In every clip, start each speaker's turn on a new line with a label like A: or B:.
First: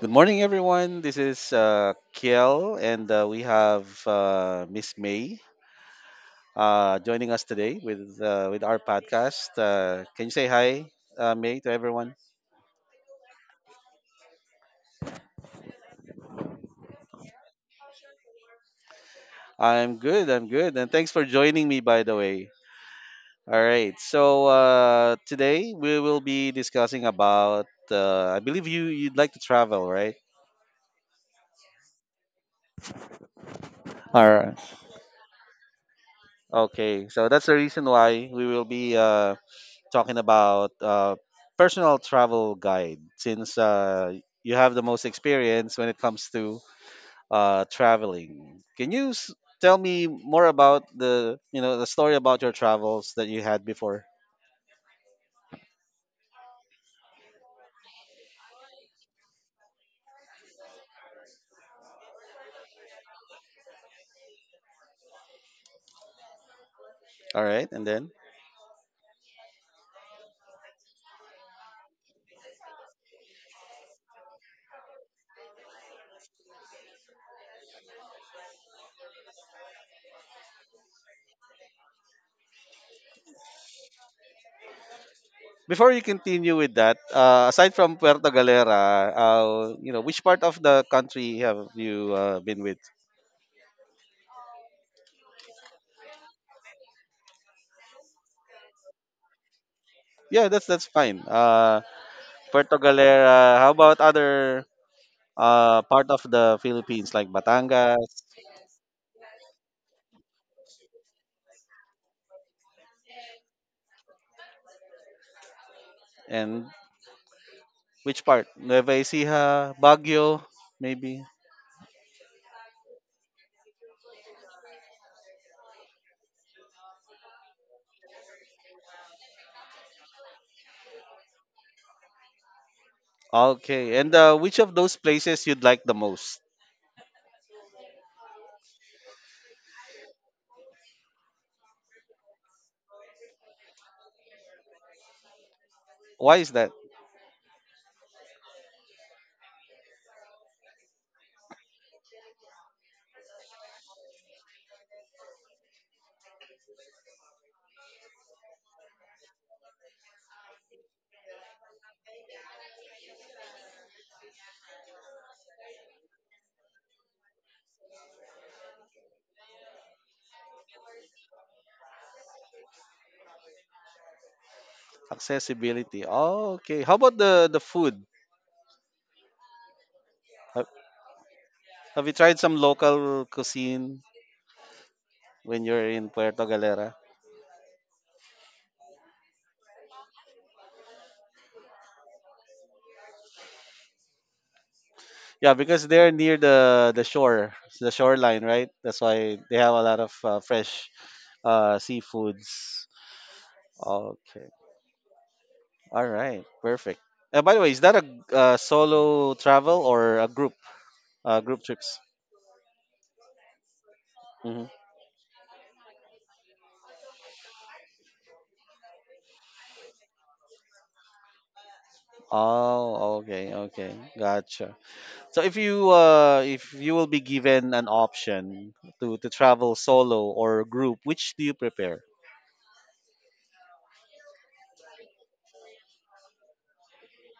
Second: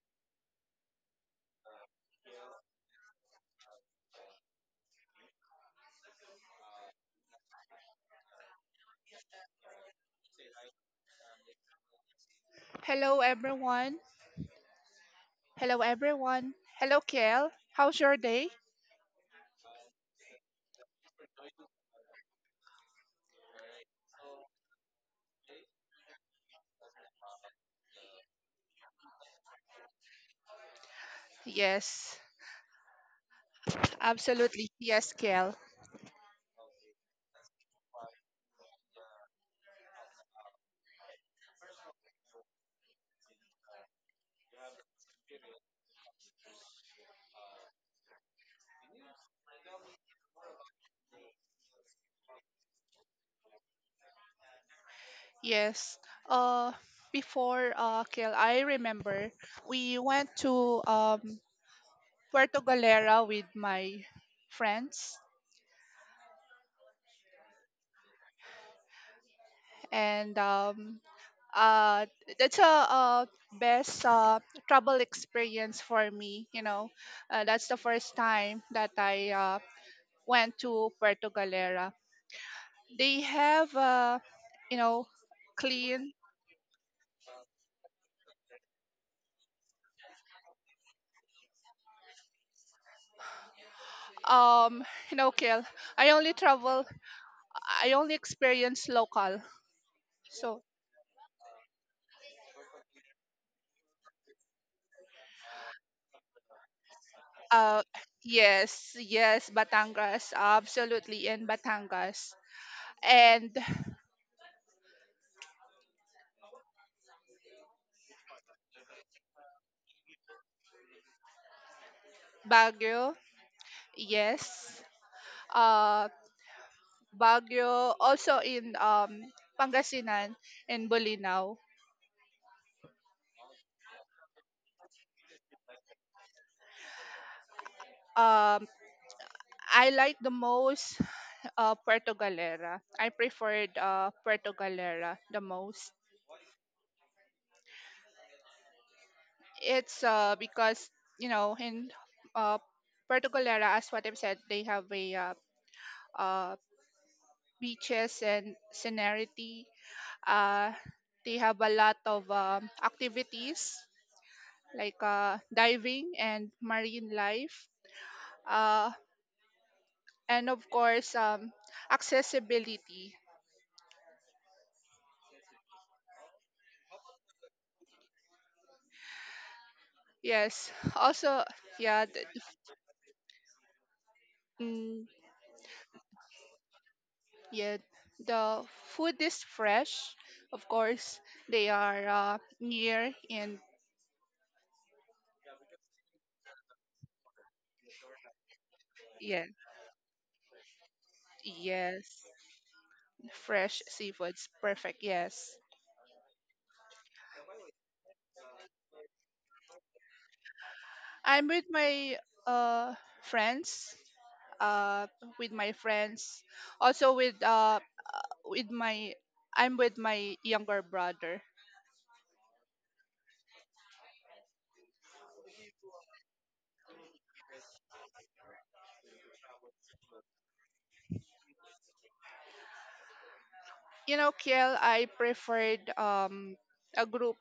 A: Good morning, everyone. This is Kiel, and we have Miss May joining us today with our podcast. Can you say hi, May, to everyone?
B: Hello everyone. Hello everyone. Hello Kel. How's your day?
A: I'm good. I'm good, and thanks for joining me, by the way. All right. So today we will be discussing about. I believe you'd like to travel, right?
B: Yes,
A: All
B: absolutely.
A: right.
B: Yes, Kel.
A: Okay, so that's the reason why we will be talking about personal travel guide since you have the most experience when it comes to traveling. Tell me more about the the story about your travels that you had before?
B: Yes. Uh before Kel, I remember we went to Puerto Galera with my friends
A: All right, and then
B: and uh that's best travel experience for me, you know. That's the first time that I went to Puerto Galera. They have you know
A: before you
B: clean.
A: continue with that, aside from Puerto Galera, you know which part of the country have you been with?
B: um you know. Kill, I only travel, I only experience local,
A: Yeah,
B: so
A: that's fine. Puerto Galera. How about other part of the Philippines like
B: uh
A: Batangas?
B: yes. Yes, Batangas, absolutely. In Batangas and
A: And which part? Nueva Ecija, Baguio, maybe.
B: Baguio, yes. uh Baguio also, in Pangasinan and Bolinao.
A: Okay. And which of those places you'd like the most?
B: um I like the most, Puerto Galera. I preferred Puerto Galera the most.
A: Why is that?
B: It's because you know in uh, Particolera, as what I've said, they have a uh, beaches and scenery. Uh, they have a lot of activities like diving and marine life, uh, and of course accessibility.
A: Accessibility. Oh, okay. How about the food? Have,
B: Yes. Also, yeah,
A: have you
B: th-
A: tried some local cuisine
B: mm,
A: when you're in Puerto Galera?
B: yeah. The food is fresh. Of course, they are near in.
A: Yeah, because they're near the shore, the shoreline, right? That's why
B: Yeah,
A: they have a lot of fresh
B: yes.
A: seafoods.
B: Fresh seafoods.
A: Okay.
B: Perfect. Yes.
A: All right. Perfect. By the way, is that a solo travel or a group?
B: I'm with
A: Group trips.
B: my uh friends.
A: Hmm.
B: Uh with my friends. Also with my I'm with my younger brother.
A: Oh, okay, okay, gotcha. So if you will be given an option to travel solo or group, which do you prepare?
B: You know, Kiel, I preferred a group.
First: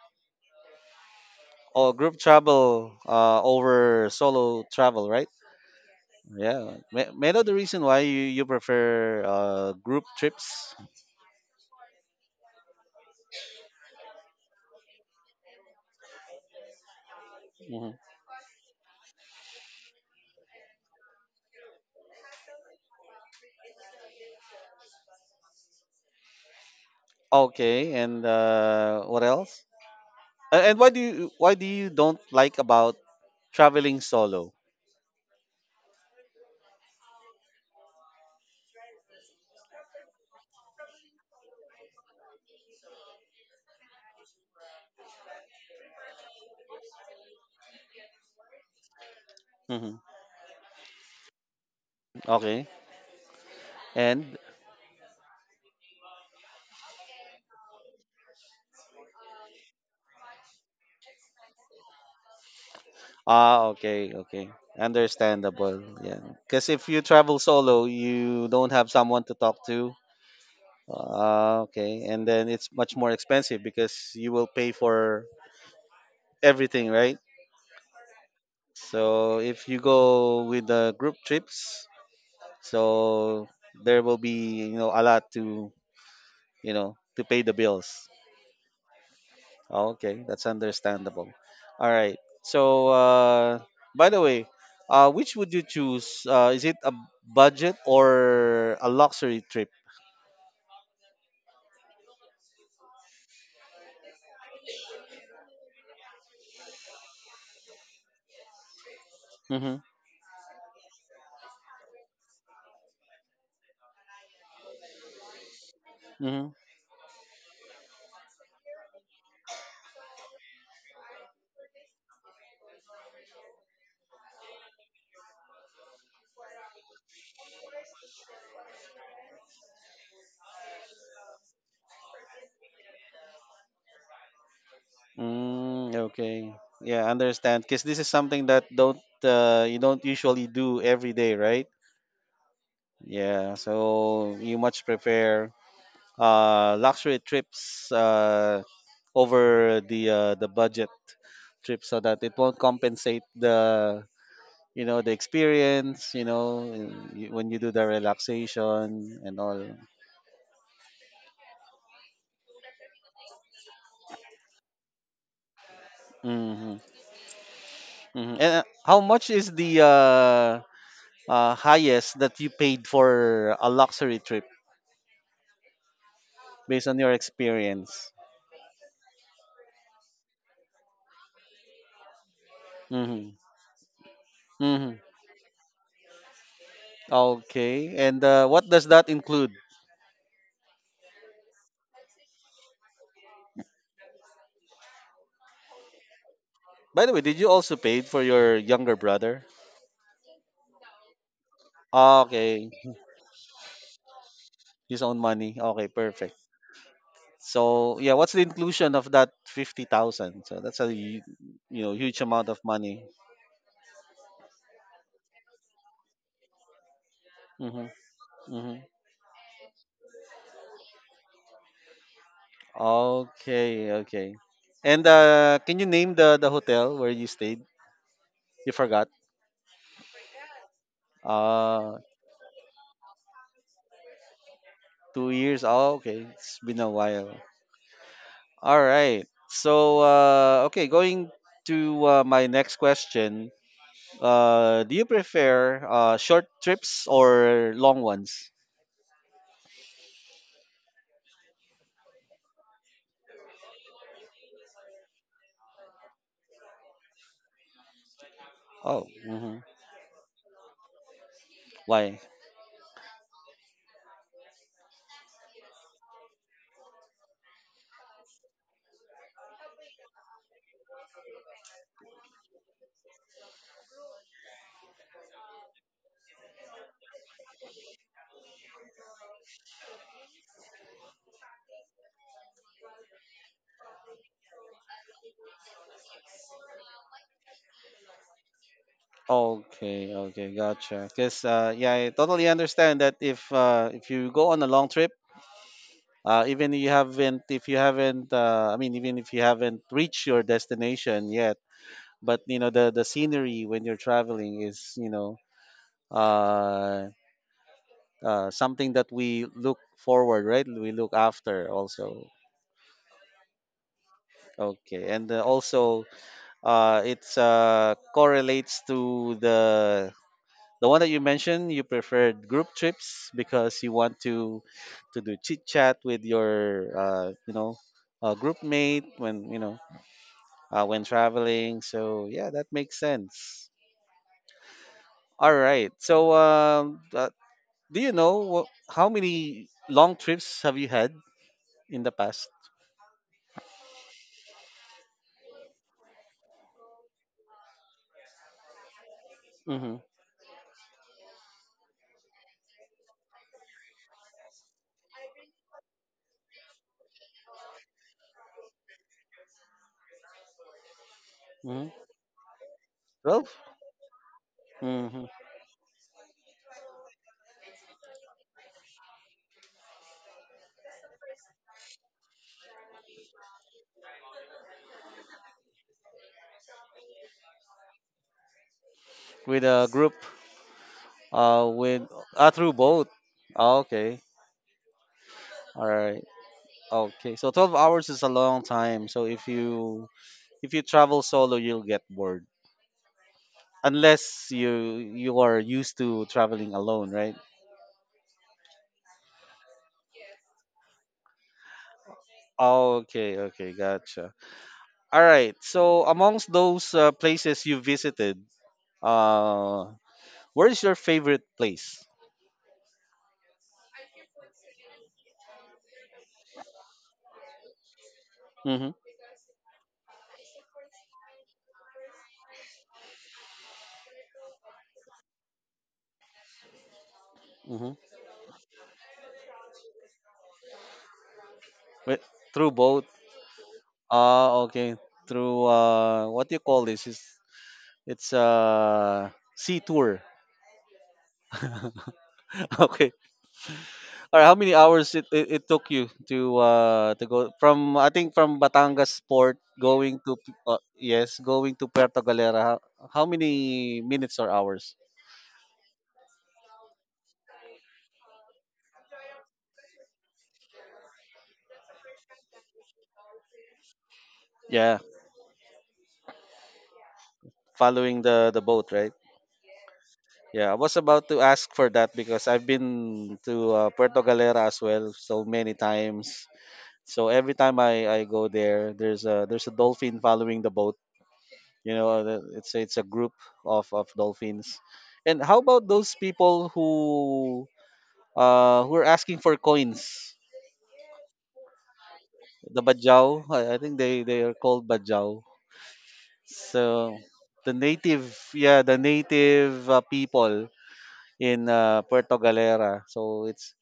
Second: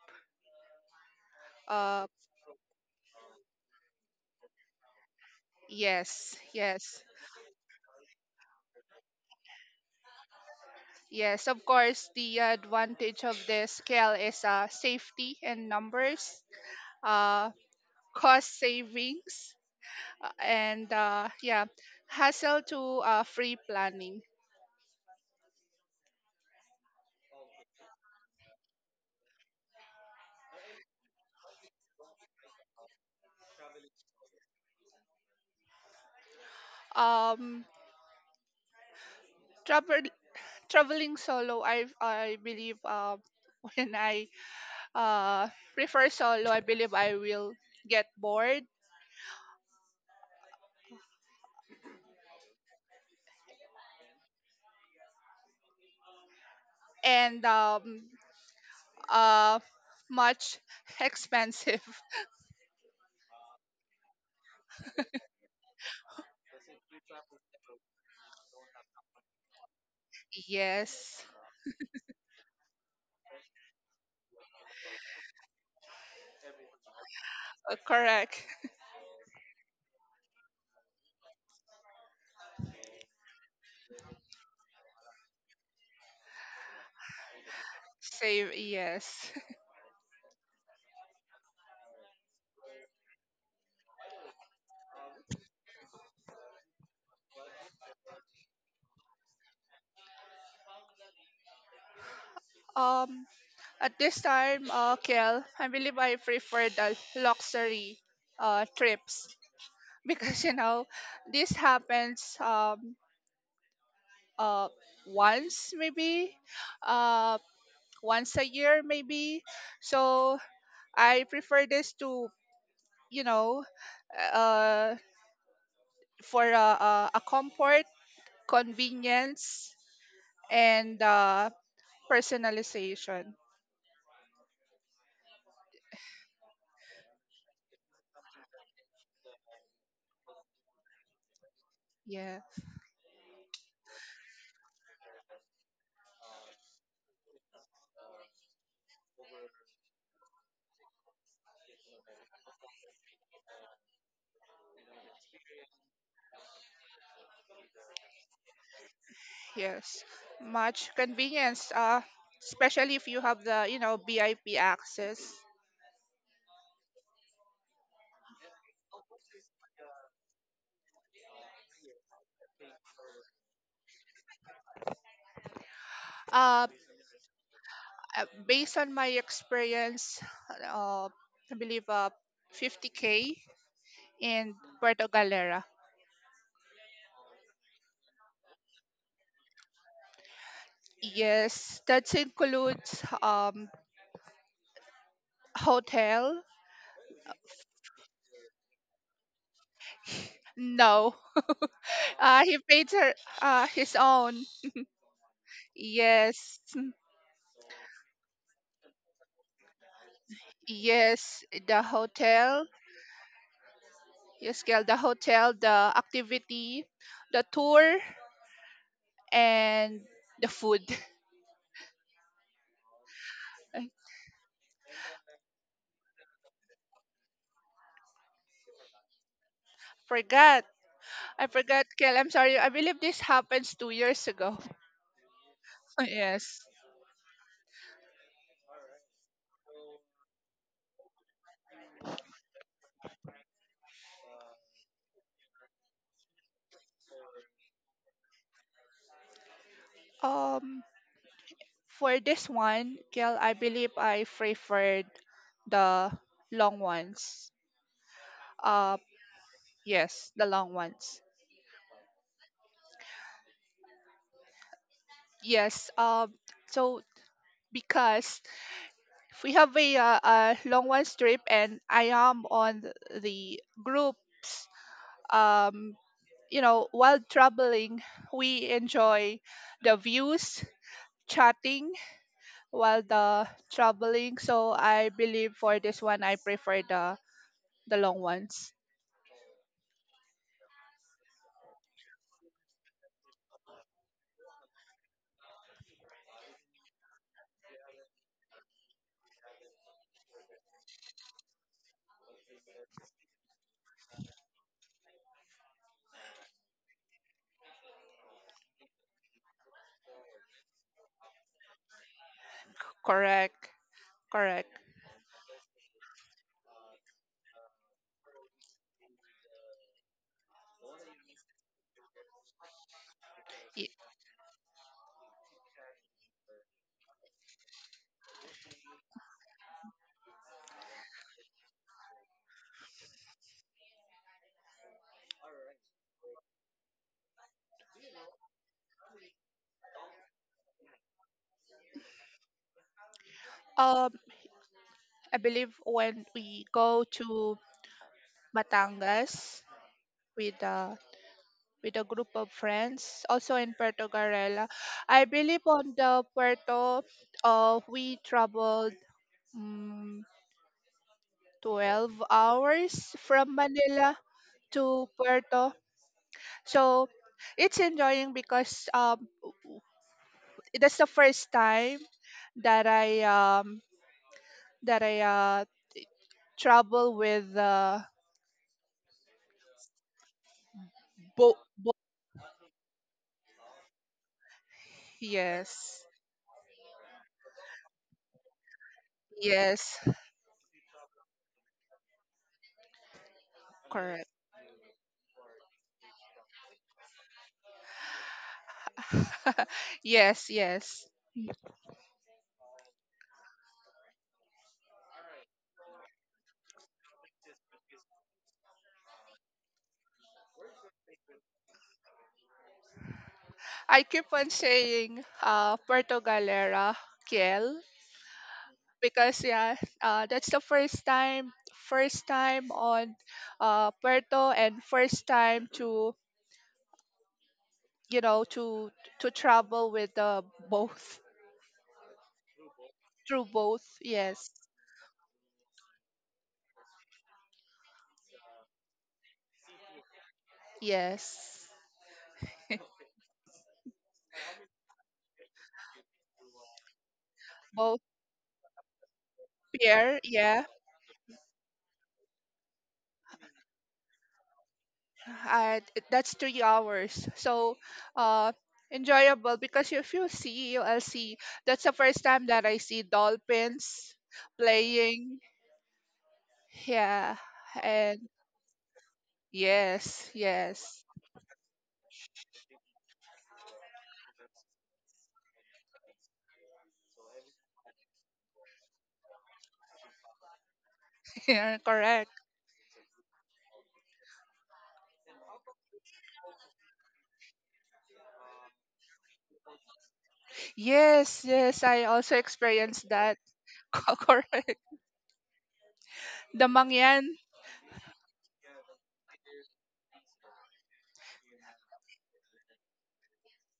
A: Oh,
B: Uh
A: group travel over solo travel, right?
B: yes,
A: Yeah.
B: yes.
A: May I know the reason why you prefer group trips?
B: Yes, of course, the advantage of this, Kiel, is safety and numbers. Uh
A: Hmm.
B: cost savings, and yeah, hassle to free planning.
A: Okay, and uh, what else? And why do you don't like about traveling solo?
B: Um, travel traveling solo, I believe when I uh, prefer solo, I believe I will get bored
A: Hmm. Okay. And
B: and uh, much expensive.
A: ah, okay, okay. Understandable. Yeah. Because if you travel solo, you don't have someone to talk to.
B: Yes,
A: Ah, okay. And then it's much more expensive because you will pay for everything, right?
B: correct.
A: So if you go with the group trips, so there will be, you know, a lot to, you know, to pay the bills.
B: Save, yes.
A: Okay, that's understandable. All right. So, by the way, which would you choose? Is it a budget or a luxury trip?
B: Um, at this time, Kel, I believe I prefer the luxury trips
A: Mm-hmm.
B: because you know this happens uh once maybe,
A: Mm-hmm.
B: uh once a year maybe, so I prefer this to, you know, uh for a comfort, convenience, and personalization.
A: Mm, okay. Yeah, I understand. Because this is something that don't you don't usually do every day, right?
B: Yeah,
A: Yeah. So you much prefer luxury trips over the budget trip so that it won't compensate the experience you know and when you do the relaxation and all.
B: yes, much convenience, especially if you have the, you know, VIP access.
A: Hmm. Hmm. And how much is the highest that you paid for a luxury trip
B: Uh.
A: based on your experience?
B: Based on my experience, uh, I believe
A: Hmm.
B: 50K in
A: Hmm.
B: Puerto Galera.
A: Okay, and what does that include?
B: Yes, that includes hotel.
A: By the way, did you also pay for your younger brother?
B: No, he
A: Okay.
B: paid her, his own.
A: His own money, okay, perfect.
B: Yes,
A: So yeah, what's the inclusion of that 50,000? So that's
B: yes,
A: you
B: the
A: know huge amount of
B: hotel.
A: money.
B: Yes, girl, the hotel, the activity, the
A: Mm-hmm.
B: tour,
A: Mm-hmm.
B: and the food.
A: Okay,
B: I
A: okay. And can you name the hotel where you stayed? You forgot.
B: forgot. I forgot,
A: Uh,
B: Kel. I'm sorry. I believe this happens 2 years ago.
A: 2 years. Oh, okay. It's
B: yes.
A: been a while. All right. So, okay, going to my next question. Do you prefer short trips or long ones?
B: Um, for this one, Kel, I believe I preferred the long ones. Uh,
A: Oh, mm-hmm.
B: yes, the long ones.
A: Why?
B: Yes. So because if we have a long one trip and I am on the groups, um, you know, while traveling, we enjoy the views, chatting while the traveling. So I believe for this one, I prefer the long ones.
A: Okay, okay, gotcha. Because yeah, I totally understand that if you go on a long trip, even you haven't if you haven't even if you haven't reached your destination yet but you know the scenery when you're traveling is you know uh, something that we look forward right we look after also.
B: Correct. Correct.
A: Okay, and also it's correlates to the one that you mentioned you preferred group trips because
B: Y-
A: you want to do chit chat with your you know group mate when you know when traveling. So yeah, that makes sense. All right. So do you know how many long trips have you had in the past?
B: Um, I believe when we go to Matangas
A: Mm-hmm.
B: with a group of friends, also in Puerto Garela, I believe on the Puerto, we traveled um,
A: Mm-hmm.
B: 12 hours
A: 12.
B: from Manila to
A: Mm-hmm.
B: Puerto. So it's enjoying because that's the first time that I that I uh travel with
A: With a group.
B: boat.
A: With through boat. Oh, okay. All
B: Yes.
A: right. Okay. So 12 hours is a long time. So if
B: Yes.
A: you if you travel solo, you'll get bored.
B: Correct.
A: Unless you are used to traveling alone, right?
B: yes. Yes.
A: Ah, okay, okay, gotcha. All right. So amongst those places you visited, uh, where is your favorite place?
B: I keep on saying Puerto Galera, Kiel,
A: Mm-hmm.
B: because yeah, that's the first time on Puerto, and first time to,
A: Mm-hmm.
B: you know, to travel with both,
A: Wait, through boat.
B: through both. Yes,
A: Ah, okay. Through what do you call this? It's sea tour.
B: yes,
A: okay. All right. How many hours it took you to go from
B: both
A: I think from Batangas Port going
B: pier.
A: to
B: Yeah,
A: Puerto Galera? How many minutes or hours?
B: uh, that's 3 hours. So, uh, enjoyable because if you see ULC, that's the first time that I see dolphins
A: Yeah,
B: playing. Yeah,
A: following
B: and
A: the boat, right?
B: yes,
A: Yeah, I was
B: yes,
A: about to ask for that because I've been to Puerto Galera as well so many times. So every time I go there, there's a dolphin following the boat.
B: yeah,
A: You know, uh,
B: correct.
A: the- it's a- it's a group of dolphins. And how about those people who are asking for coins?
B: Yes, yes, I also
A: The
B: experienced that.
A: bajau, I think they are
B: correct.
A: called bajau. So
B: Damangyan.
A: the native, yeah, the native people in Puerto Galera. So it's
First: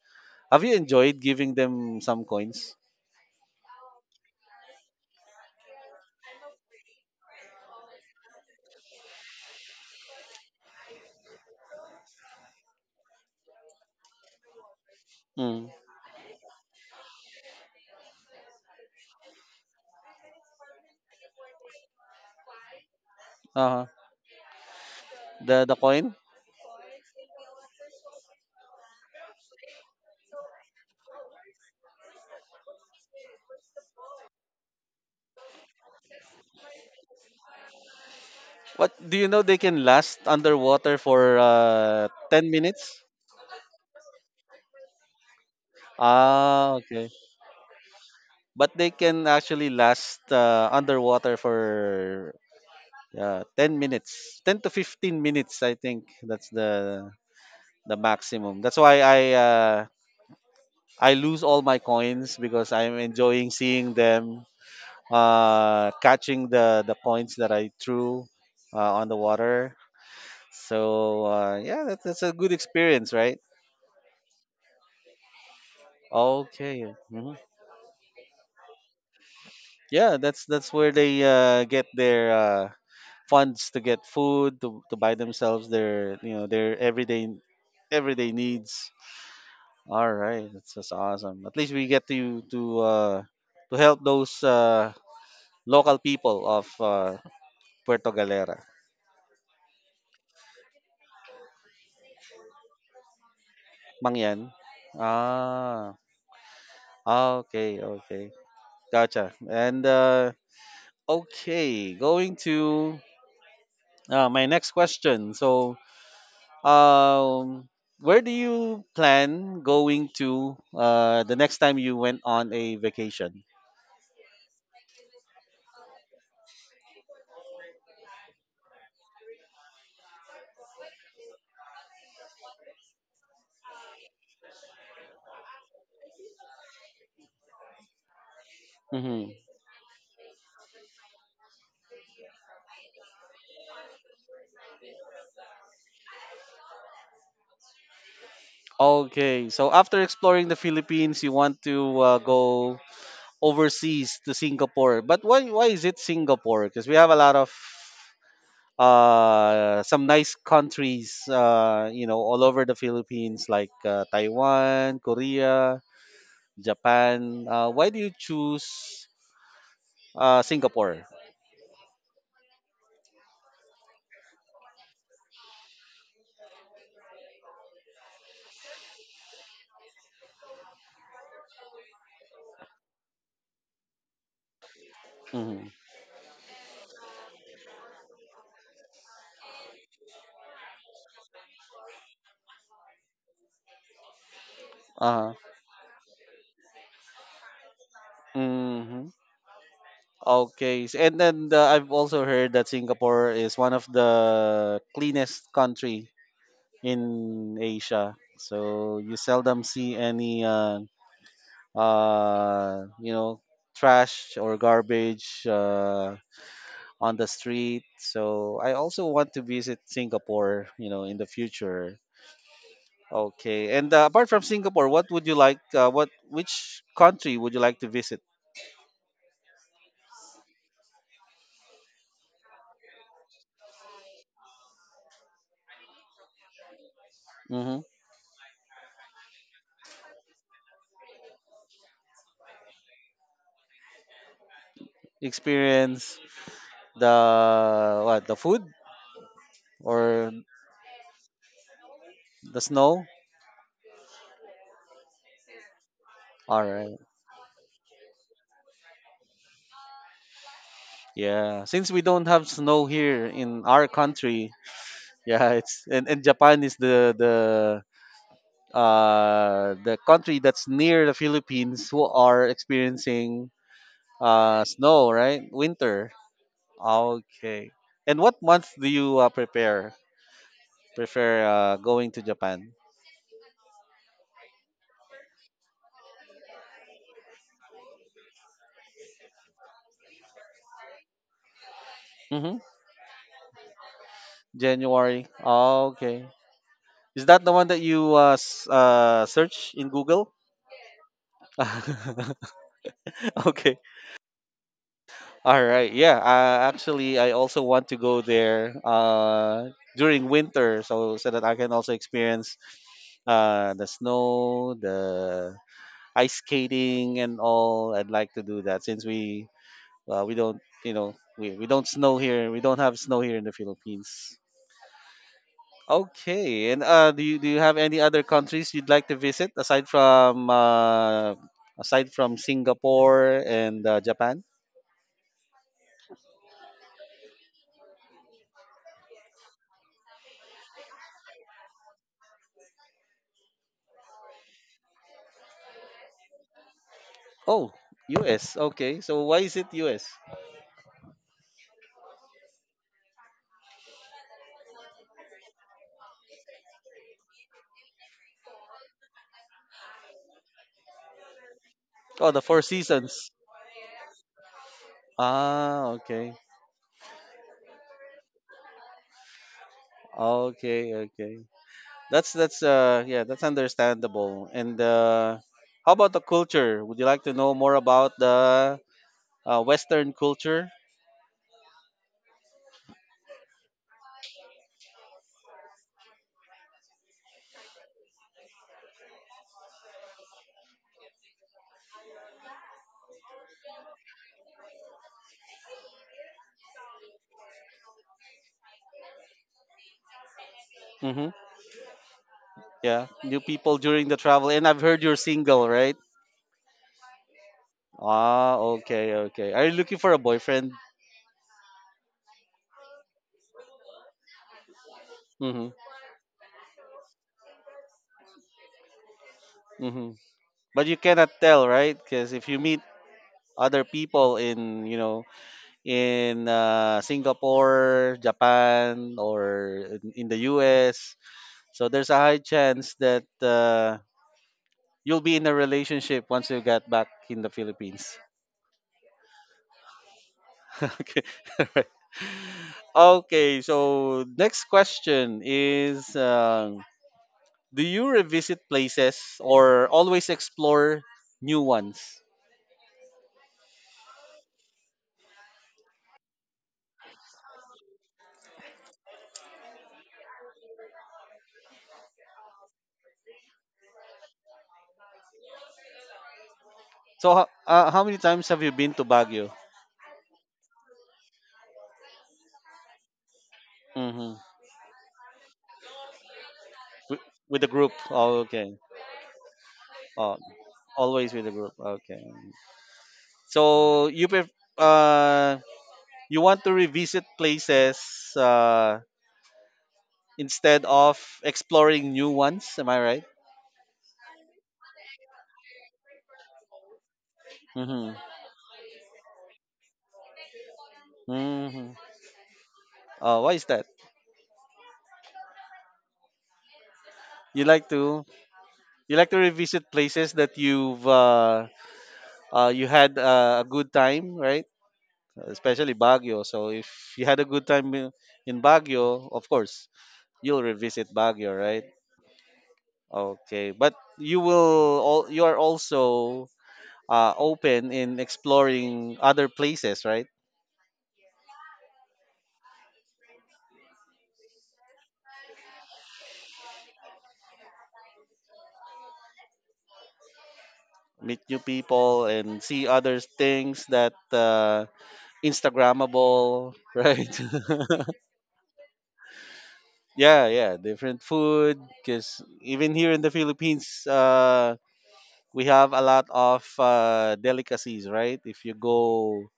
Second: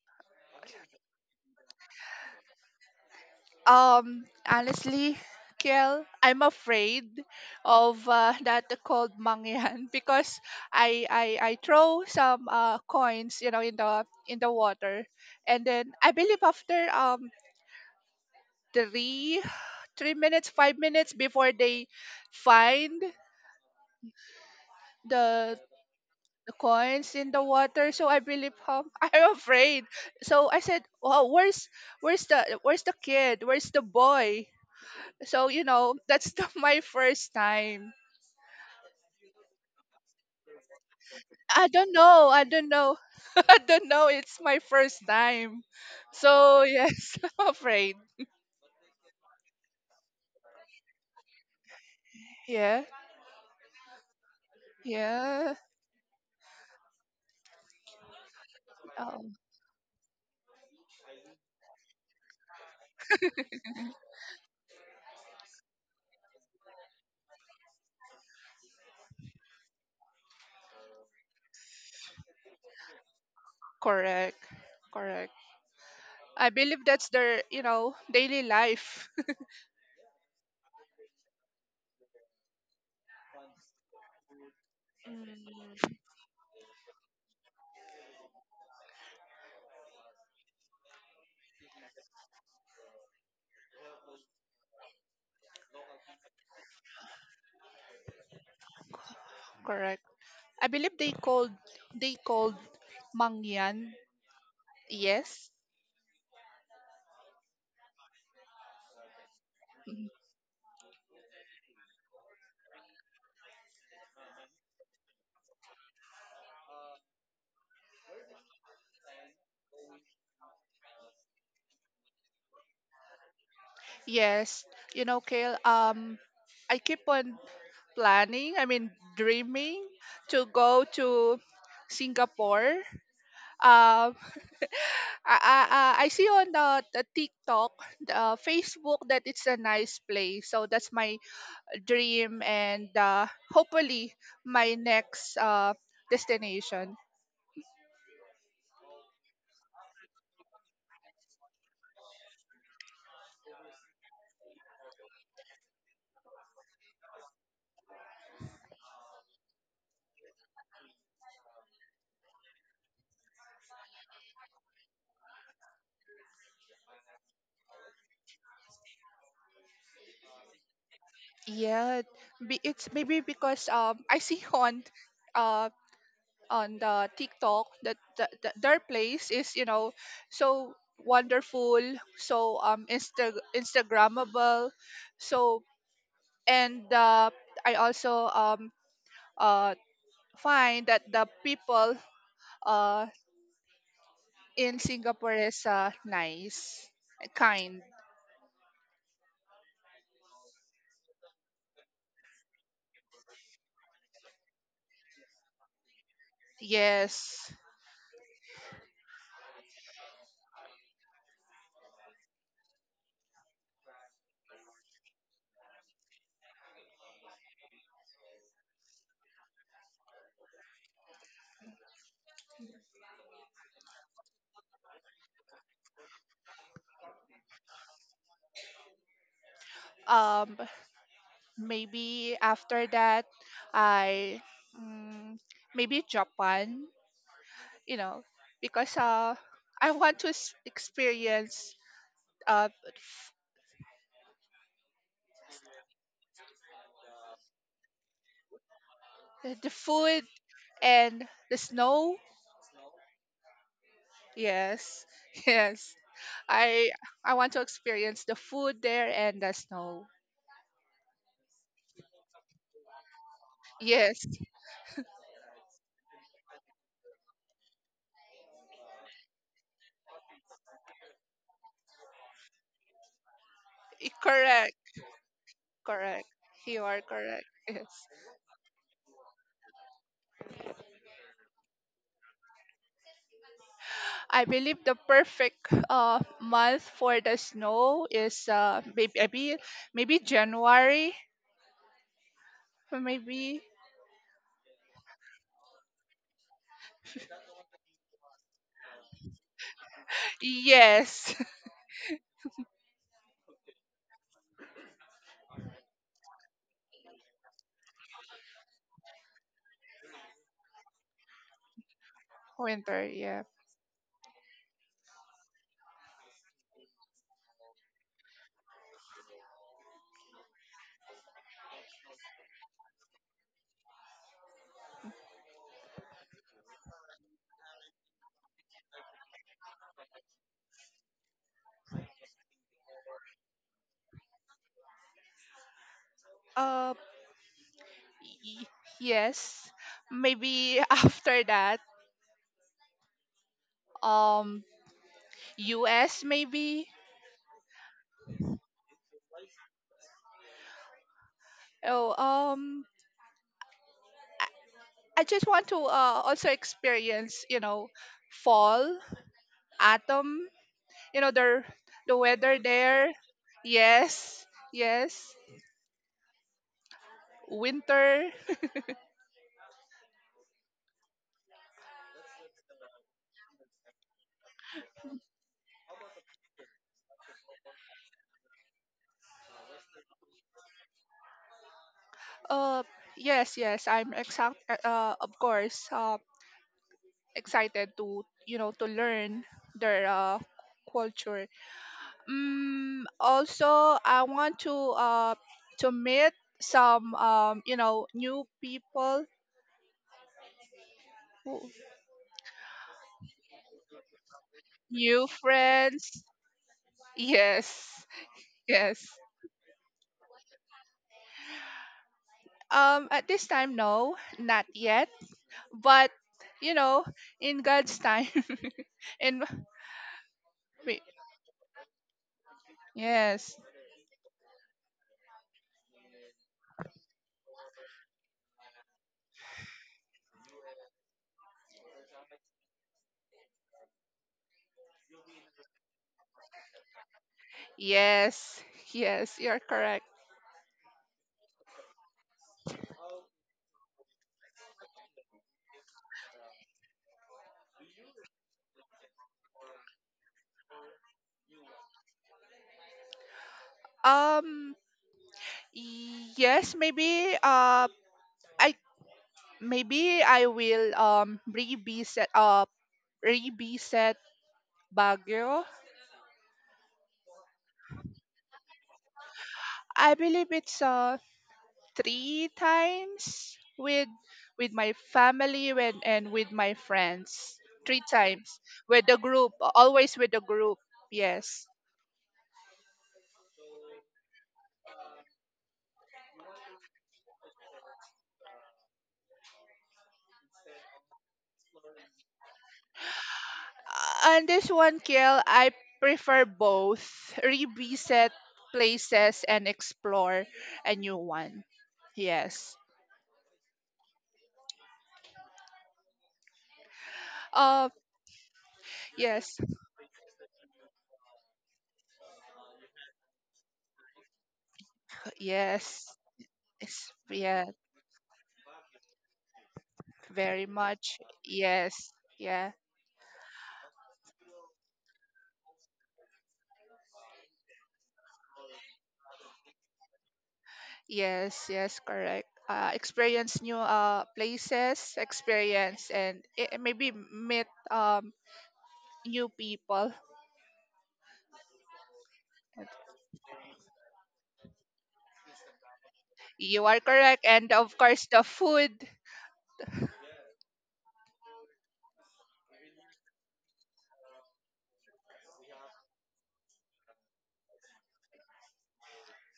A: have you enjoyed giving them some coins?
B: Honestly, Kel, I'm afraid of that called mangyan because I throw some coins, you know, in the water, and
A: Mm.
B: then I believe after three three minutes, 5 minutes before they find
A: Uh-huh.
B: the
A: The coin.
B: the coins in the water. So I believe, I'm afraid. So I said, wow, where's the kid, where's the boy? So, you know, that's the, my first time.
A: What do you know? They can last underwater for
B: I don't know. I
A: ten
B: don't know.
A: minutes.
B: I don't know. It's my first time. So,
A: Ah, okay.
B: yes, I'm afraid.
A: But they can actually last underwater for
B: Yeah.
A: 10 minutes, ten to fifteen
B: Yeah.
A: minutes. I think that's the maximum. That's why
B: Oh,
A: I lose all my coins because I'm enjoying seeing them catching the coins that I threw on the water. So yeah, that's a good experience, right?
B: correct. Correct. I believe
A: Okay.
B: that's
A: Mhm.
B: their, you know, daily life.
A: Yeah, that's where they get their funds to get food to buy themselves
B: Mm.
A: their you know their everyday needs. All right, that's just awesome. At least we get to to help those local people of Puerto Galera.
B: Correct. I believe they called, they called mangyan.
A: Mangyan.
B: Yes.
A: Ah, ah, okay, okay, gotcha. And
B: Mhm.
A: okay, going to my next question. So, um, where do you plan going to the next time you went on a vacation?
B: Yes. You know, Kale, I keep on planning, I mean, dreaming to go to Singapore. Uh, I see on the TikTok, the Facebook, that
A: Hmm.
B: it's a nice place. So that's my dream, and hopefully my next destination.
A: Okay, so after exploring the Philippines, you want to go overseas to Singapore. But why is it Singapore? Because we have a lot of some nice countries, you know, all over the Philippines, like Taiwan, Korea, Japan. Why do you choose Singapore?
B: Yeah, it's maybe because I see uh, on the TikTok that, that their place is, you know, so wonderful, so Insta Instagrammable, so,
A: Mm-hmm.
B: and I also uh find that the people uh in Singapore
A: Uh-huh.
B: is nice, kind.
A: Mm-hmm. Okay. And then I've also heard that Singapore is one of the cleanest country
B: Yes.
A: in Asia. So you seldom see any uh you know trash or garbage on the street. So I also want to visit Singapore, you know, in the future. Okay. And apart from Singapore, what would you like what which country would you like to visit?
B: Um maybe after that, I mm, maybe Japan,
A: Mm-hmm.
B: you know, because I want to experience uh,
A: Experience the what? The food
B: the food
A: or
B: and the snow.
A: the snow?
B: Yes, yes.
A: All
B: I
A: right.
B: I want to experience the food there and the snow.
A: Yeah. Since we don't have snow here in our
B: Yes,
A: country, yeah, it's and Japan is the country that's near the Philippines who are experiencing
B: correct,
A: snow, right? Winter.
B: correct. You are correct.
A: Okay.
B: Yes,
A: And what month do you prepare prefer going to Japan?
B: I believe the perfect month for the snow is maybe January,
A: Mm-hmm.
B: maybe.
A: January. Oh, okay. Is that the one that you search in Google?
B: Yes,
A: Okay. All right. Yeah. Actually, I also want to go there during winter, so so that I can also experience
B: winter. Yeah.
A: the snow, the ice skating, and all. I'd like to do that since we don't snow here. We don't have snow here in the Philippines. Okay. And do you have any other countries you'd like to visit aside from Singapore and Japan?
B: Uh, Y- yes, maybe after that, um US maybe.
A: Oh, US. Okay. So why is it US?
B: oh um I just want to, also experience, you know, fall, autumn, you know, the
A: Oh, the
B: weather
A: Four
B: there,
A: Seasons.
B: yes, yes,
A: Ah, okay.
B: winter.
A: Okay, okay. That's yeah, that's understandable. And how about the culture? Would you like to know more about the western culture?
B: uh yes, yes, I'm exact of course, excited to, you know, to learn their culture. Mm, also, I want to meet some you know, new people,
A: Mhm.
B: who-
A: Yeah. New people during the travel and I've heard you're
B: new
A: single, right?
B: friends. Yes,
A: Ah,
B: yes.
A: okay, okay. Are you looking for a boyfriend?
B: At this time, no, not yet.
A: Mhm.
B: But you know, in God's time, and
A: Mhm. But you
B: wait,
A: cannot tell, right? Cuz if you meet
B: yes,
A: other people in, you know, in Singapore, Japan, or in the US. So there's a high chance that you'll be in a relationship once you get back in the Philippines.
B: yes, yes. You're correct.
A: okay. Alright. Okay. So next question is: do you revisit places or always explore new ones?
B: Um, yes, maybe. I Maybe I will revisit Baguio.
A: So how many times have you been to Baguio?
B: I believe it's 3 times with
A: Hmm.
B: my family, when, and with my
A: With,
B: friends.
A: with the group.
B: Three
A: Oh,
B: times
A: okay.
B: with the group, always with
A: Oh,
B: the group.
A: always with the
B: Yes.
A: group. Okay. So uh you want to revisit places uh instead of exploring new ones. Am I right?
B: On this one, Kiel, I prefer both:
A: Mm-hmm.
B: revisit places and explore a new one.
A: Mm-hmm.
B: Yes.
A: Why is that? You
B: Uh
A: like to you like to
B: yes.
A: revisit places that you've you had a good time, right? Especially
B: Yes.
A: Baguio. So if you had a good
B: Yes.
A: time in Baguio, of course you'll
B: Very
A: revisit
B: much.
A: Baguio, right?
B: Yes. Yeah.
A: Okay, but you will all you are also open in exploring other places, right?
B: Yes. Yes. Correct. Experience new places, experience, and maybe meet new people.
A: Meet new people and see other things that Instagrammable,
B: You are
A: right?
B: correct. And of course, the food.
A: Yeah, yeah, different food. Because even here in the Philippines, we have a lot of delicacies, right? If you go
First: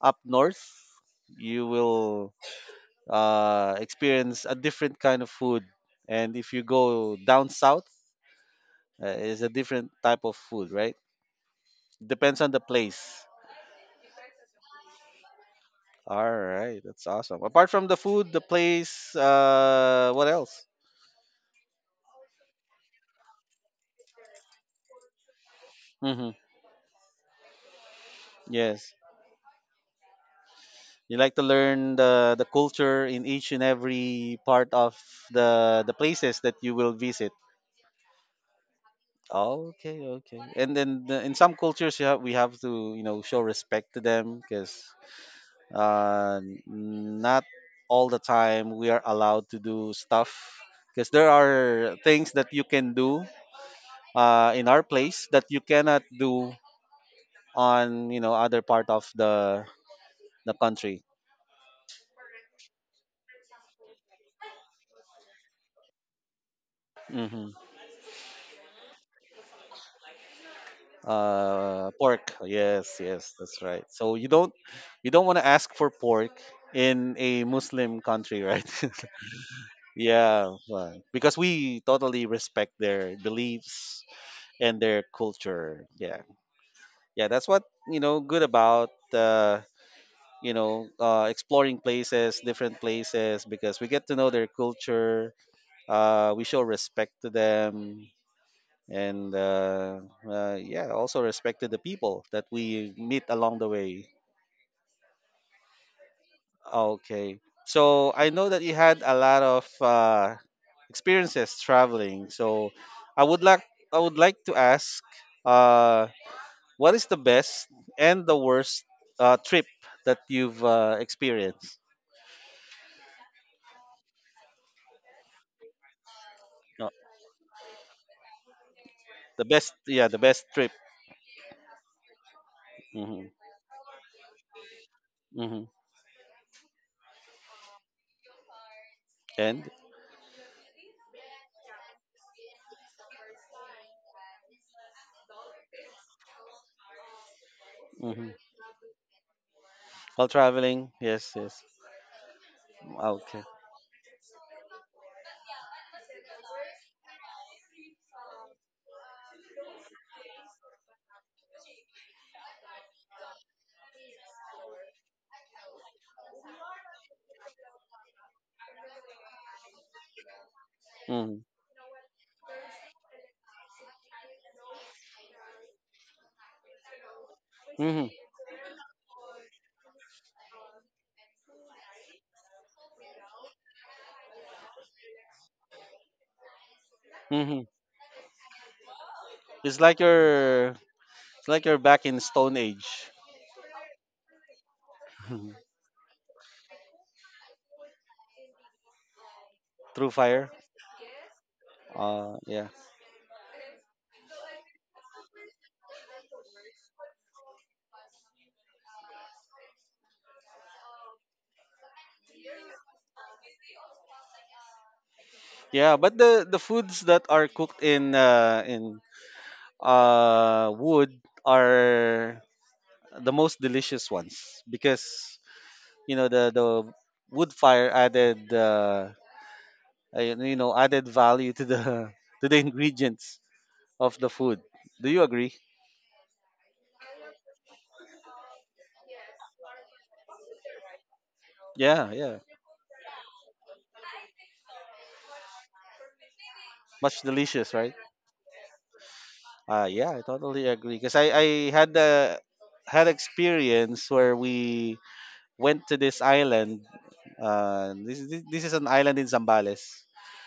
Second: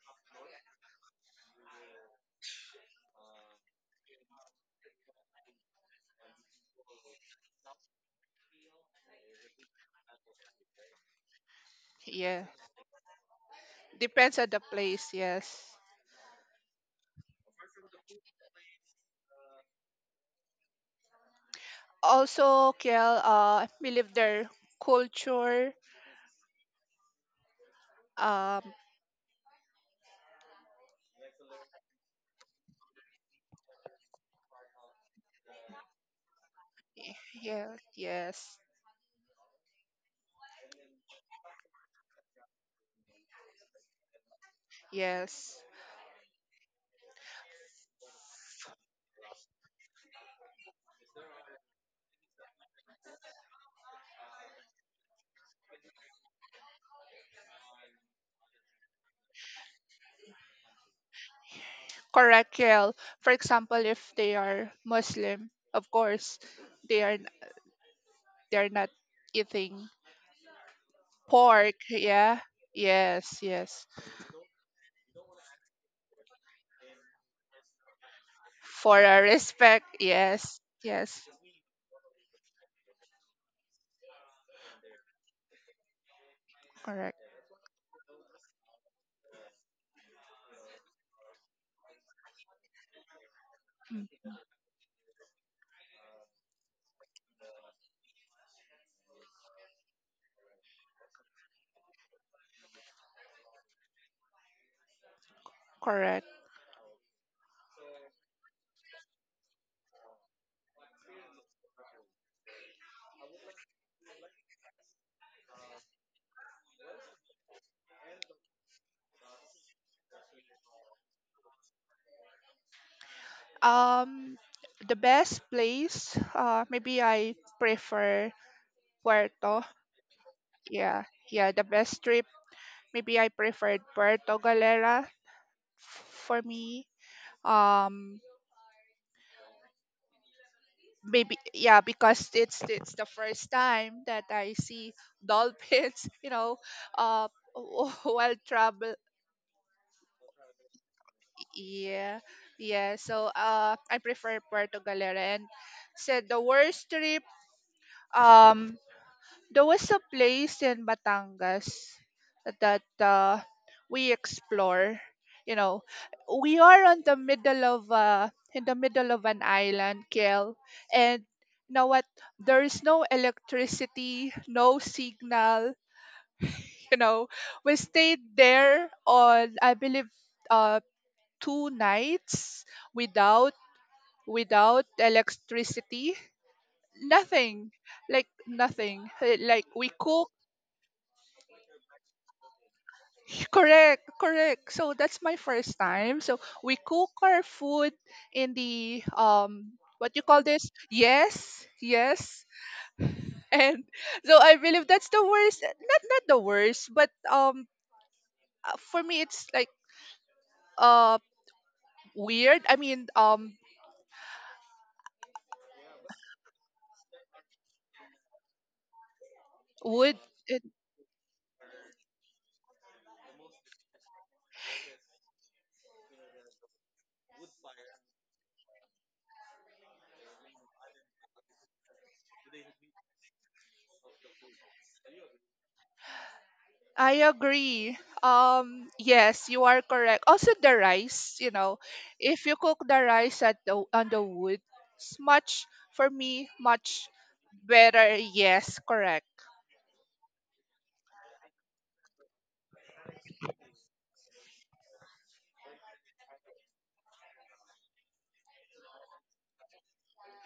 A: up north, you will experience a different kind of food, and if you go down south, is a different type of food, right? Depends
B: Yeah.
A: on the place.
B: Depends on the place. Yes.
A: All right, that's awesome. Apart from the food, the place, what else?
B: Also, Kiel, believe their culture.
A: Hmm.
B: Um,
A: Yes, you like to learn the culture in each and every part of the places that you will visit.
B: yeah. Yes.
A: Okay, okay. And then in some cultures, you have, we have to show respect to them because
B: Yes.
A: uh, not all the time we are allowed to do stuff because there are things that you can do in our place that you cannot do on other part of the country.
B: Correct, Kiel. For example, if they are Muslim, of course, they are,
A: Hmm.
B: they're not eating pork.
A: Pork.
B: Yeah.
A: Yes, yes,
B: Yes.
A: that's right.
B: Yes.
A: So you don't want to ask for pork in a Muslim country, right?
B: For our respect.
A: Yeah,
B: Yes.
A: well,
B: Yes.
A: because we totally respect their beliefs and their culture. Yeah,
B: Correct.
A: yeah, that's what good about. Exploring places, different places, because we
B: Mm,
A: get to know their culture, we show respect to them and yeah, also respect to the people that we meet along the way.
B: correct.
A: Okay, so I know that you had a lot of experiences traveling, so i would like I would like to ask, uh, what is the best and the worst trip that you've experienced?
B: Um, the best place.
A: No,
B: Maybe I prefer
A: the
B: Puerto.
A: best, yeah, the best trip.
B: Yeah. Yeah. The best trip. Maybe
A: Hmm.
B: I preferred Puerto Galera
A: Hmm.
B: for me. Um.
A: And.
B: Maybe, yeah, because it's the first time that I see dolphins, you know, uh,
A: Hmm.
B: while travel.
A: While traveling, yes, yes.
B: Yeah, yeah. So
A: Okay.
B: I prefer Puerto Galera. And said the worst trip. Um, there was a place in Batangas that we explore. You know, we are on the middle of in the middle of an island, Kel, and
A: Mm-hmm.
B: you know what? There is no electricity, no signal. You know, we
A: Hmm.
B: stayed there on I believe uh 2 nights without, without electricity,
A: Hmm.
B: nothing, like nothing. Like
A: It's
B: we
A: like
B: cook.
A: you're it's like you're back in Stone Age.
B: Correct, so that's my first time, so we cook our food in the what
A: Through
B: you call
A: fire.
B: this, yes,
A: Uh,
B: yes,
A: yeah.
B: and so I believe that's the worst, not, not the worst, but for me it's like uh weird, I mean,
A: Yeah, but the foods that are cooked in
B: wood.
A: wood are the most delicious ones because the wood fire added added value to the to the ingredients of the food. Do you agree?
B: I agree. Yes, you are correct. Also, the rice, you know,
A: Yeah, yeah.
B: if you cook the rice at the, on the wood, it's much, for me, much
A: Much delicious, right?
B: better. Yes, correct.
A: Yeah, I totally agree. Because I had a had experience where we went to this island. This is an island in Zambales.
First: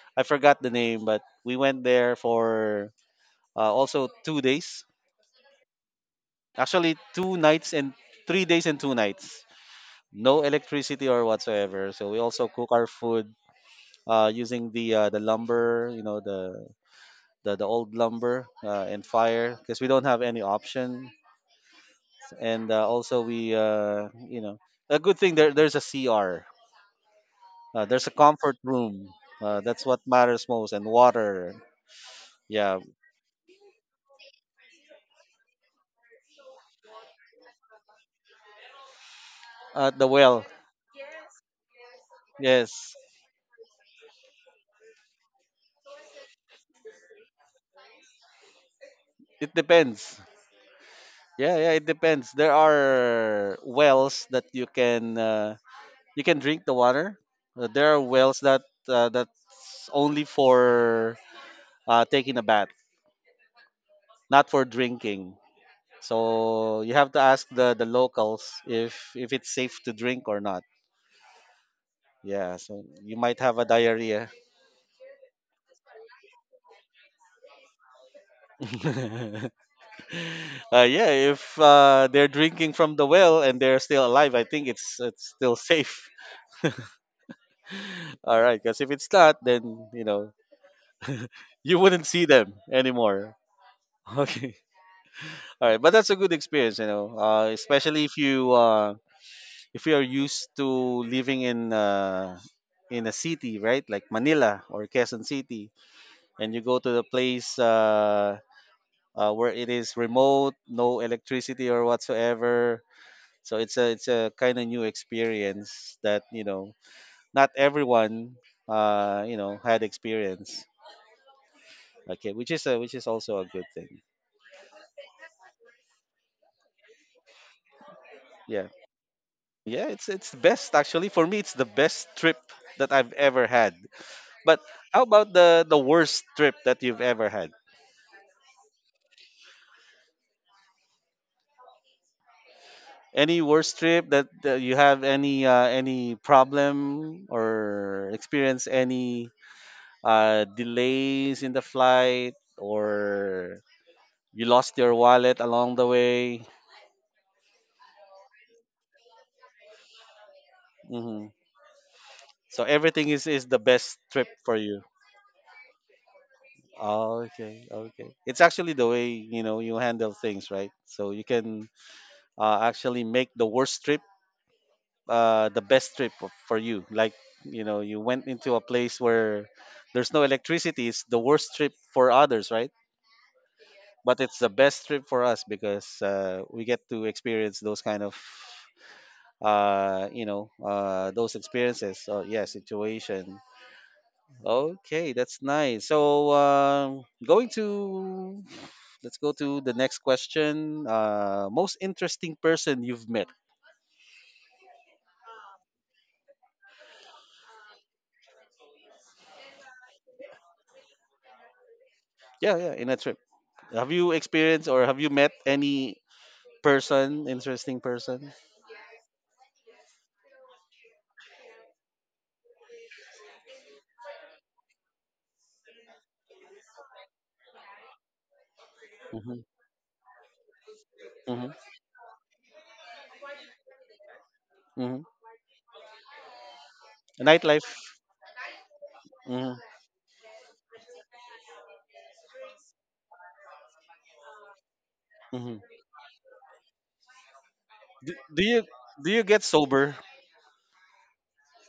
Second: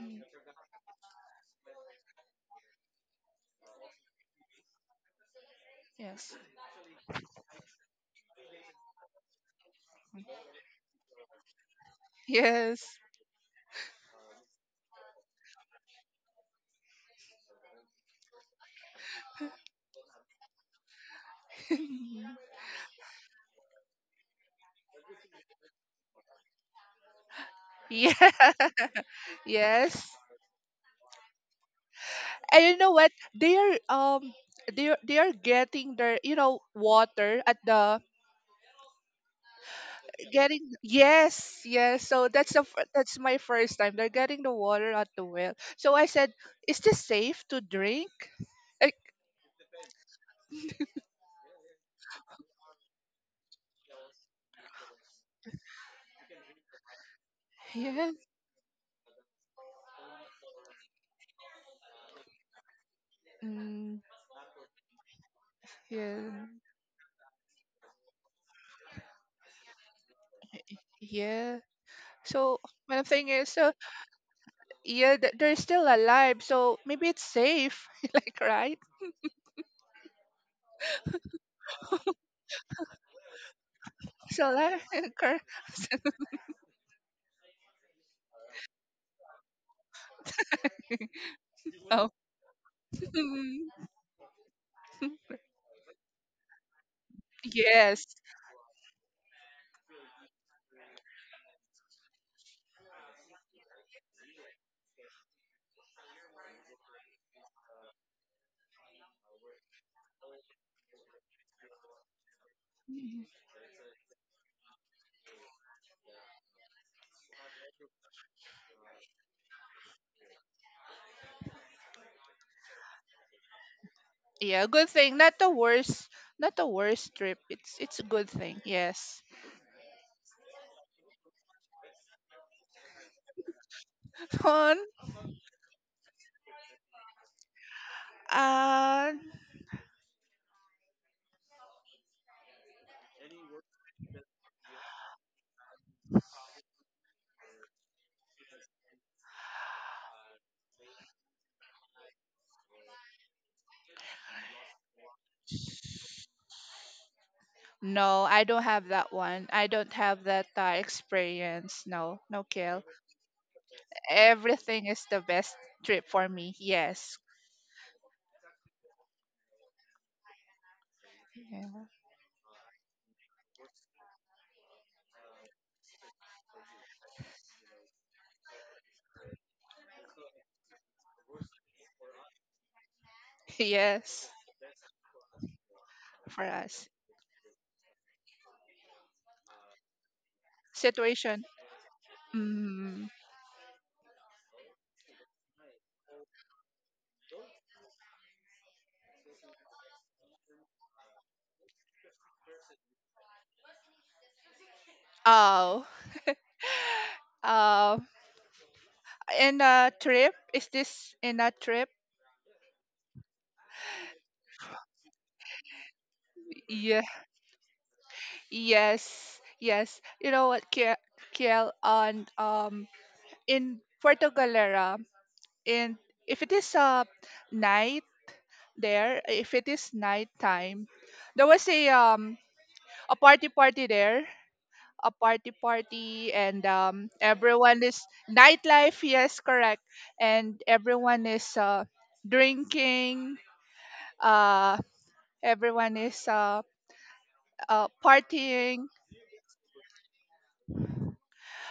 B: Mm,
A: I forgot the name, but we went there for also two days.
B: yes,
A: Actually, two nights and three days and two nights. No electricity or whatsoever. So we also cook our
B: yes,
A: food using the lumber, you know, the the old lumber and fire because we don't have any option. And also we a good thing there, there's a
B: yeah,
A: comfort room that's what
B: yes.
A: matters most, and water.
B: And you
A: Yeah,
B: know what? They are they are, they are getting their, you know, water at the,
A: at the well.
B: getting, yes, yes, so that's the
A: Yes,
B: that's my first time, they're getting the water at the well. So I said, is this safe to drink? Like,
A: it depends. Yeah, yeah, it depends. There are wells that you can drink the water. There are
B: yeah.
A: wells that that's only for taking a bath,
B: Mm,
A: not for drinking.
B: yeah,
A: So you have to ask the locals if it's safe to drink or not.
B: yeah.
A: Yeah,
B: So
A: so
B: my
A: you
B: thing
A: might
B: is,
A: have a
B: so,
A: diarrhea.
B: yeah, they're still alive, so maybe it's safe. Like, right,
A: Uh, yeah, if they're drinking from the well and they're still alive, I
B: so
A: think
B: like,
A: it's
B: cor-
A: still safe. All right, because if it's not, then you know you
B: no.
A: wouldn't see them anymore. Okay. All right, but that's a good experience, you know, especially
B: yes.
A: if you are used to living in a city, right, like Manila or Quezon City, and you go to the place. Where it is remote, no electricity or whatsoever.
B: Mhm.
A: So it's a kind of new experience that not everyone had experience. Okay, which is a, which is also a good thing.
B: Yeah, good thing, not the worst, not the worst trip, it's a good thing,
A: Yeah,
B: yes.
A: yeah, it's the best actually for me. It's the best trip that I've ever had. But
B: on
A: how about the worst trip that you've ever had?
B: uh
A: Any worst trip that, that you have any problem or experience any delays in the flight, or you lost your wallet along the way.
B: no, I don't have that one. I don't have that
A: Hmm.
B: experience. No, no,
A: So
B: Kill.
A: everything is the best trip for you.
B: Everything is the best trip for me. Yes.
A: Oh, okay, okay. It's actually the way you handle things, right? So you
B: Yeah.
A: can actually make the worst trip the best trip for you. Like you know, you went into a place where there's no electricity. It's the worst trip for others, right? But
B: yes,
A: it's the best trip for us because
B: for
A: we get
B: us.
A: to experience those kind of those
B: Situation.
A: experiences. So yeah,
B: Mm.
A: situation. Okay, that's nice. So going to let's go to the next question. Most interesting person you've met?
B: Oh. Uh, in a trip? Is this in a trip?
A: Yeah, yeah, in a trip. Have you experienced or have you met any
B: Yeah.
A: person, interesting person?
B: Yes. Yes. You know what, Kiel, Kiel on in Puerto Galera, in, if it is a night there,
A: Mm-hmm,
B: if it is nighttime. There
A: mm-hmm,
B: was a party, party there,
A: mm-hmm.
B: a party, party, and everyone
A: Nightlife.
B: is nightlife. Yes,
A: Mm-hmm,
B: correct. And everyone is drinking. Uh,
A: mm-hmm.
B: everyone is
A: Do, do you
B: partying.
A: do you get sober?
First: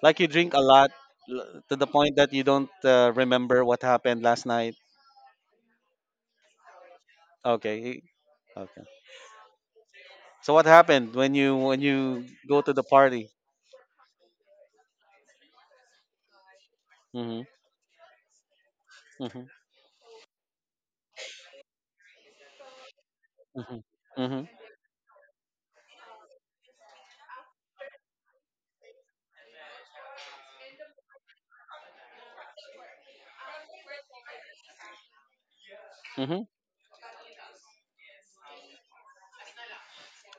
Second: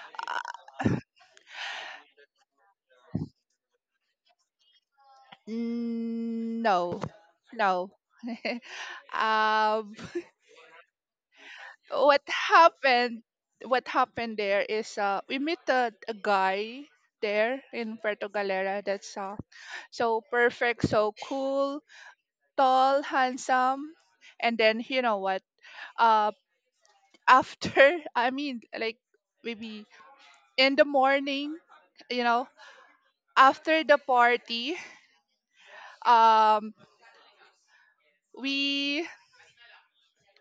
A: Like you drink a lot to the point that you don't remember what happened last night?
B: Mm, no,
A: Okay.
B: no.
A: Okay.
B: um,
A: So what happened when
B: what
A: you go to the
B: happened?
A: party?
B: What happened there is, we met a guy
A: Mhm.
B: there in Puerto Galera. That's
A: Mhm.
B: so perfect, so cool, tall,
A: Mhm.
B: handsome.
A: Mhm.
B: And then you know what? Uh after I mean, like, maybe in the morning, you know, after the party,
A: Mhm.
B: um we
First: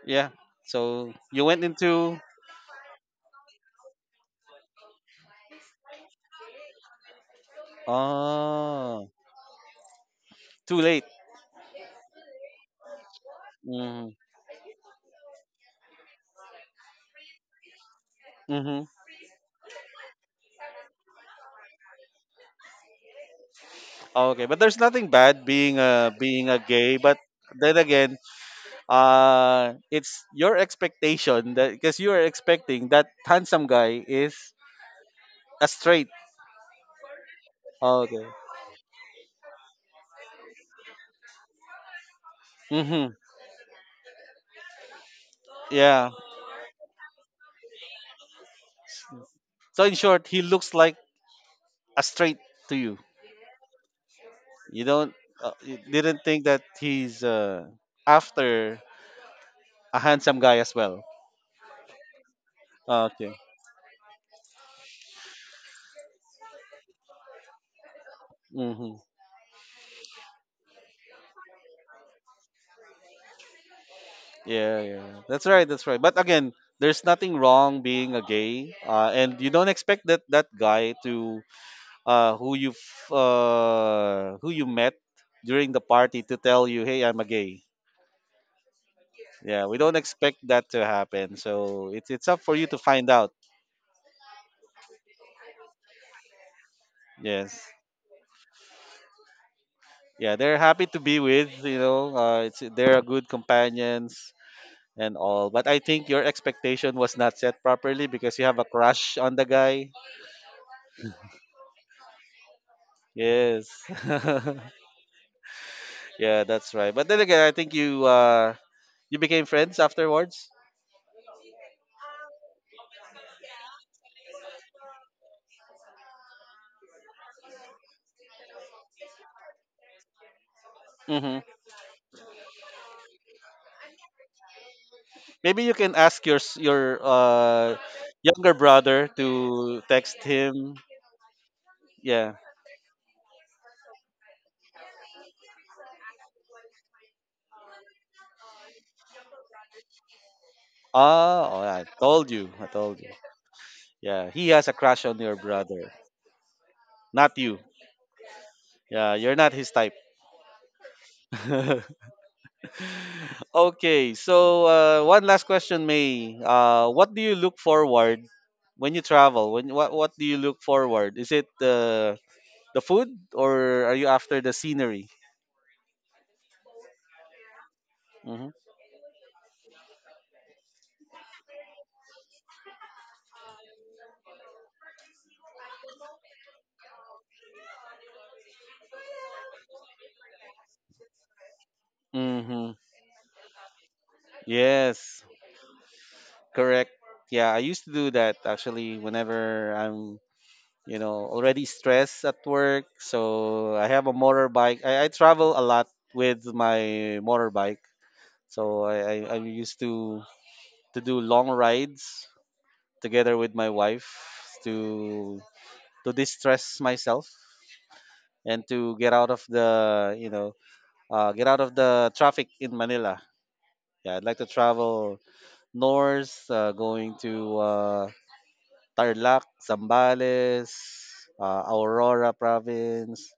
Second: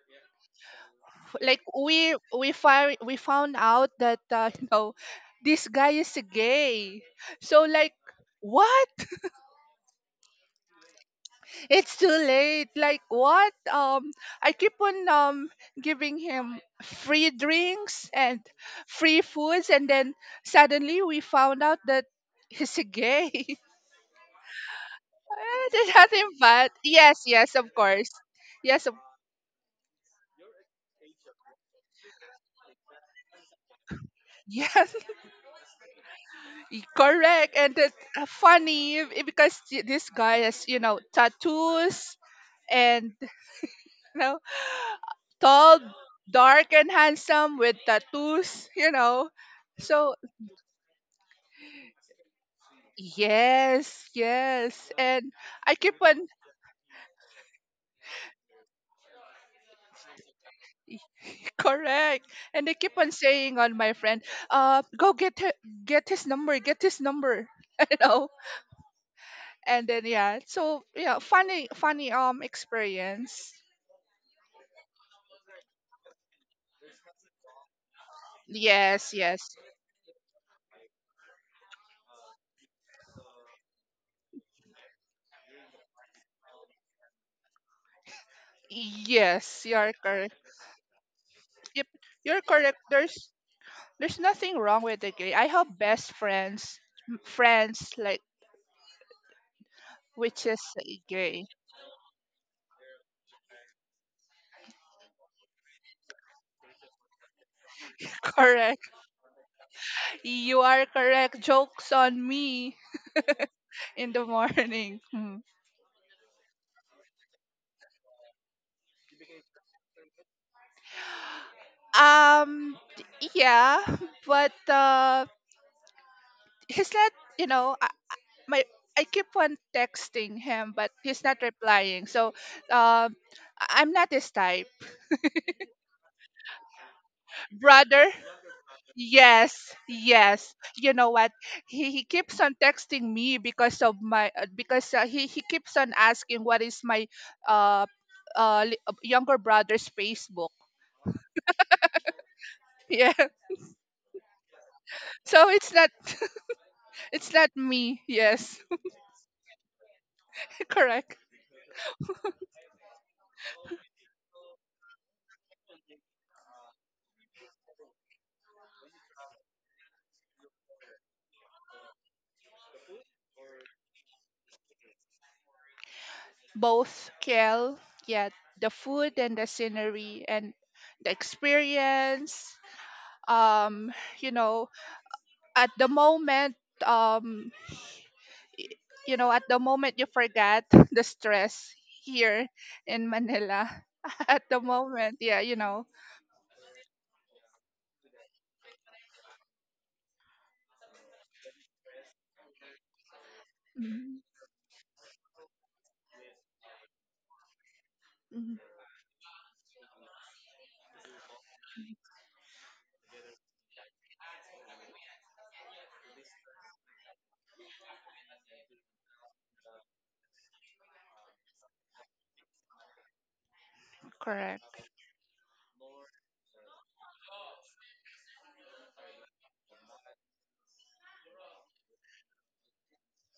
A: Yeah. So you
B: like
A: went into.
B: we found out that, you know, this guy is gay. So like what?
A: Oh, too late.
B: It's too late. Like what?
A: Mhm.
B: I keep on giving him free drinks and
A: Mhm.
B: free foods, and then suddenly we found out that he's a gay.
A: Okay, but there's nothing bad
B: Eh,
A: being
B: there's
A: a
B: nothing
A: being a
B: bad.
A: gay, but
B: Yes, yes, of
A: then
B: course.
A: again,
B: Yes, of,
A: it's your expectation that because you are expecting that handsome guy is
B: yes,
A: a straight.
B: correct. And that's
A: Okay.
B: funny, eh, because this guy has, you know, tattoos
A: Mhm.
B: and, you know, tall,
A: Yeah.
B: dark, and handsome with tattoos. You know,
A: So in
B: so,
A: short, he looks like a straight to you.
B: yes,
A: You
B: yes.
A: don't
B: And I
A: you
B: keep
A: didn't
B: on
A: think that he's after a handsome guy as well.
B: correct. And they keep
A: Ah,
B: on
A: okay.
B: saying on my friend, go get her, get his number, You know?
A: Mm-hmm.
B: And then yeah. So yeah, funny experience.
A: Yeah, yeah, yeah. That's right. That's right. But again, there's nothing wrong being a gay,
B: Yes,
A: and you
B: yes.
A: don't expect that that guy to uh, who you who you met during the party to tell you, "Hey, I'm a gay." Yeah,
B: Yes,
A: we
B: you're
A: don't
B: correct.
A: expect that to happen.
B: Yep,
A: So it's up
B: you're
A: for you to
B: correct.
A: find
B: There's
A: out.
B: there's nothing wrong with the gay. I have best friends,
A: Yes.
B: friends like,
A: Yeah,
B: which
A: they're
B: is
A: happy to be
B: gay.
A: with. You know, it's they're a good companions. And all. But I think your expectation was not set properly because you have a
B: correct.
A: crush on the guy.
B: You are correct. Jokes on me
A: Yes.
B: in the morning. Hmm.
A: Yeah, that's right. But then again, I think you you became friends afterwards.
B: Um, yeah, but he's not. You know, I- my I keep on texting him, but he's not
A: Mm-hmm.
B: replying. So, um, I'm not his type,
A: Maybe you can ask your your
B: brother.
A: younger brother to
B: Yes,
A: text
B: yes.
A: him.
B: You know what? He
A: Yeah.
B: keeps on texting me because of my because he keeps on asking what is my uh younger brother's Facebook.
A: Ah, oh, I told you. I told you.
B: Yeah.
A: Yeah, he has a crush on your
B: So it's not,
A: brother,
B: it's
A: not
B: not
A: you.
B: me. Yes.
A: Yeah, you're not his type.
B: correct.
A: Okay, so one last question, May. What do you look forward when you travel? When what do you look forward? Is it the food, or are you after the scenery?
B: Both, Kiel, yeah,
A: Mm-hmm.
B: the food and the scenery and the experience. Um, you know, at the moment, um y- you know, at the moment you forget the stress here
A: Mm-hmm.
B: in Manila. At the moment,
A: Yes,
B: yeah, you know.
A: correct. Yeah, I used to do that actually whenever I'm, you know, already stressed at work. So I have a
B: Mhm,
A: motorbike. I travel a lot with my motorbike.
B: mhm,
A: So I used to do long rides together with my wife to to distress myself and to get out of the get out of the traffic in Manila. Yeah, I'd like to
B: correct.
A: travel north, going to Tarlac, Zambales, Aurora province,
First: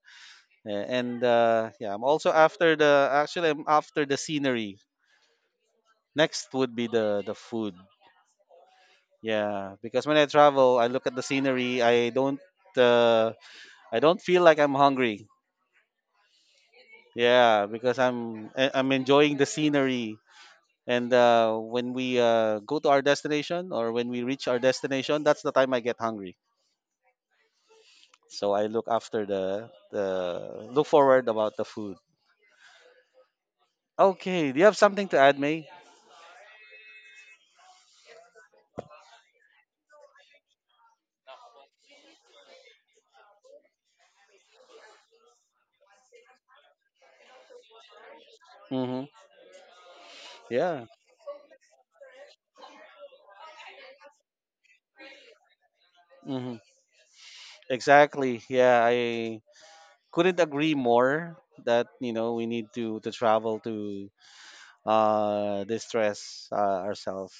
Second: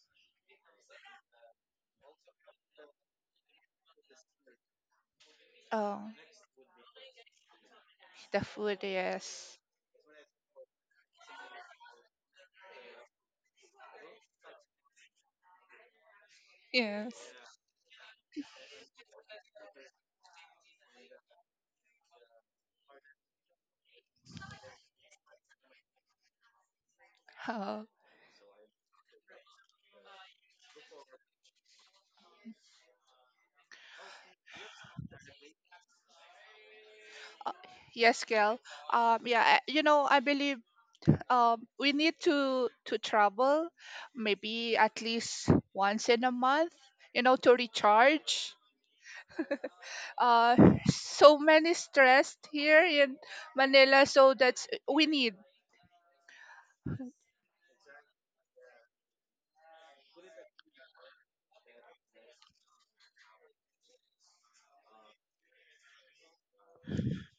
A: and yeah, I'm also after the actually I'm after the scenery.
B: Oh,
A: Next would be the food.
B: the food, yes.
A: Yeah, because when I travel, I look at the scenery. I don't. Uh, I don't feel like I'm hungry.
B: Yes.
A: Yeah, because I'm enjoying the scenery. And when we go to our destination, or when we reach our destination, that's the time I get hungry.
B: Oh.
A: So I look after the look forward about the food. Okay, do you have something to add, May?
B: Yes, Kel. Yeah, you know, I believe we need to travel, maybe at least once in a month, you know, to recharge,
A: Mm-hmm.
B: uh
A: Yeah.
B: so many stressed here in Manila, so that's, we need.
A: Mm-hmm. Exactly. Yeah, I couldn't agree more that we need to travel to distress ourselves.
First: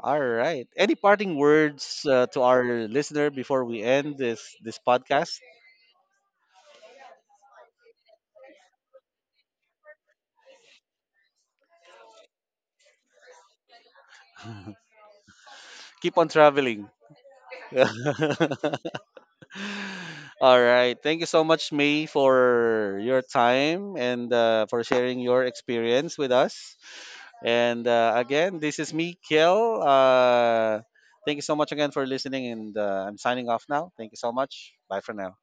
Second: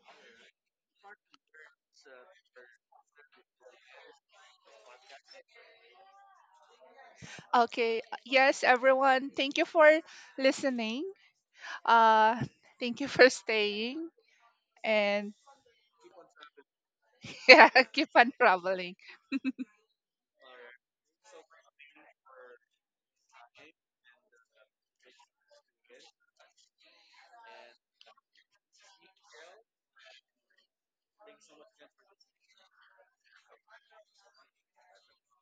A: All right. Any parting words to our listener before we end this podcast?
B: Okay, yes, everyone, thank you for listening, uh thank you for staying, and
A: Keep on traveling.
B: yeah, keep on traveling.
A: All right. Thank you so much, May, for your time and for sharing your experience with us. And again, this is me, Kiel. Thank you so much again for listening, and I'm signing off now. Thank you so much. Bye for now.